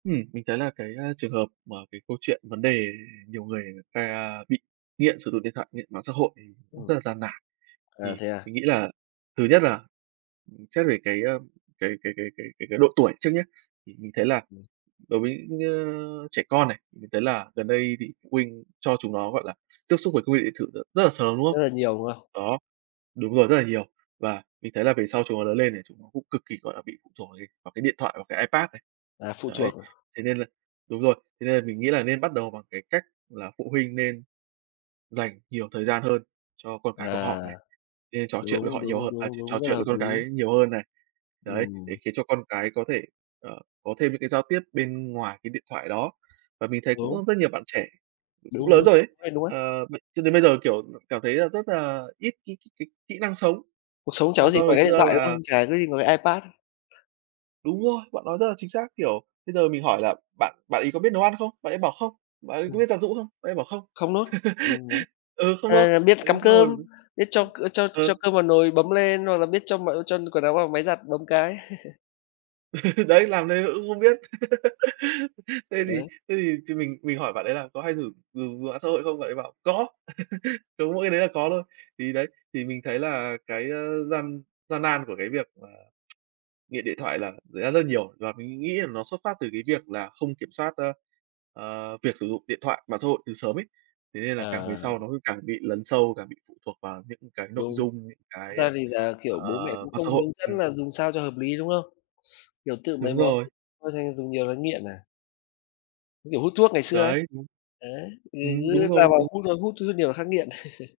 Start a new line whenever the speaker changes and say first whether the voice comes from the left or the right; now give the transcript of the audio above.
right: Ừm, mình thấy là cái, a, trường hợp mà cái câu chuyện vấn đề nhiều người người ta bị nghiện sử dụng điện thoại, nghiện mạng xã hội thì cũng rất
left: Ừm.
right: là gian nản.
left: À,
right: Thì
left: thế à?
right: mình nghĩ là thứ nhất là, ừm, xét về cái, a, cái cái cái cái cái cái độ tuổi trước nhá, thì mình thấy là
left: Ừm.
right: đối với nhơ trẻ con này, mình thấy là gần đây thì phụ huynh cho chúng nó, gọi là, tiếp xúc với công nghệ điện tử rất là sớm, đúng
left: Rất
right: không?
left: là nhiều, đúng không?
right: Đó, đúng rồi, rất là nhiều. Và mình thấy là về sau chúng nó lớn lên này chúng nó cũng cực kỳ, gọi là, bị phụ thuộc vào cái vào cái điện thoại và cái iPad này.
left: Là phụ
right: Đấy,
left: thuộc à?
right: thế nên là đúng rồi. Thế nên là mình nghĩ là nên bắt đầu bằng cái cách là phụ huynh nên dành nhiều thời gian hơn cho con
left: Ờ,
right: cái của họ này, nên trò chuyện với
left: đúng,
right: họ nhiều
left: đúng,
right: hơ à,
left: đúng,
right: trò trò
left: đúng, rất là
right: chuyện với
left: hợp
right: con
left: lý.
right: cái nhiều hơn này. Đấy, để
left: Ừm.
right: khiến cho con cái có thể, ờ, có thêm những cái giao tiếp bên ngoài cái điện thoại đó. Và mình thấy cũng,
left: Đúng.
right: ơ, rất nhiều bạn trẻ cũng
left: Đúng,
right: lớn
left: đúng
right: rồi
left: đấy.
right: ấy,
left: Chỗ này đúng ấy.
right: ờ, b cho đến bây giờ, kiểu, cảm thấy là rất là ít cái kỹ kỹ năng sống,
left: Cuộc sống chả
right: là
left: có gì
right: do
left: ngoài
right: hồi
left: cái điện
right: xưa
left: thoại, đúng
right: là
left: không? Chả có gì ngoài cái iPad.
right: Đúng rồi! Bạn nói rất là chính xác, kiểu, bây giờ mình hỏi là bạn bạn ấy có biết nấu ăn không? Bạn ấy bảo: "Không." Bạn ấy có
left: Ừm.
right: biết giặt giũ không? Bạn ấy bảo: "Không."
left: Không nốt. Ừm, đấy.
right: Ừ, "không" luôn,
left: Ờ. Biết cắm
right: đến
left: cơm,
right: rồi
left: biết cho c cho cho
right: ừ.
left: cơm vào nồi, bấm lên, hoặc là biết cho m cho quần áo vào máy giặt bấm cái.
right: Đấy, làm thế mà cũng không biết. Thế
left: Rồi,
right: thì
left: đấy.
right: thế thì thì mình mình hỏi bạn ấy là "Có hay thử dùng mạng xã hội không?" Bạn ấy bảo "Có! Có mỗi cái đấy là có thôi." Thì đấy, thì mình thấy là cái, à, gian gian nan của cái việc mà nghiện điện thoại là xảy ra rất là nhiều và mình nghĩ là nó xuất phát từ cái việc là không kiểm soát, a, ờ, việc sử dụng điện thoại, mạng xã hội từ sớm ấy. Thế nên là càng về sau
left: À.
right: nó cứ càng bị lấn sâu, càng bị phụ thuộc vào những cái nội
left: Đúng.
right: dung, những
left: Thật
right: cái,
left: ra thì là, kiểu,
right: ờ,
left: bố mẹ cũng
right: mạng
left: không
right: xã hội.
left: hướng
right: Ừm.
left: dẫn là dùng sao cho hợp lý, đúng không? Kiểu, tự mày
right: Đúng
left: mò
right: rồi.
left: thành thói [unintelligible] dùng nhiều là nghiện à. Như kiểu hút thuốc ngày xưa ấy.
right: Đấy, đúng.
left: Đấy,
right: Ừm,
left: người
right: đúng
left: t cứ lao
right: rồi,
left: vào
right: đúng.
left: hút thôi, hút thuốc nhiều là khắc nghiện.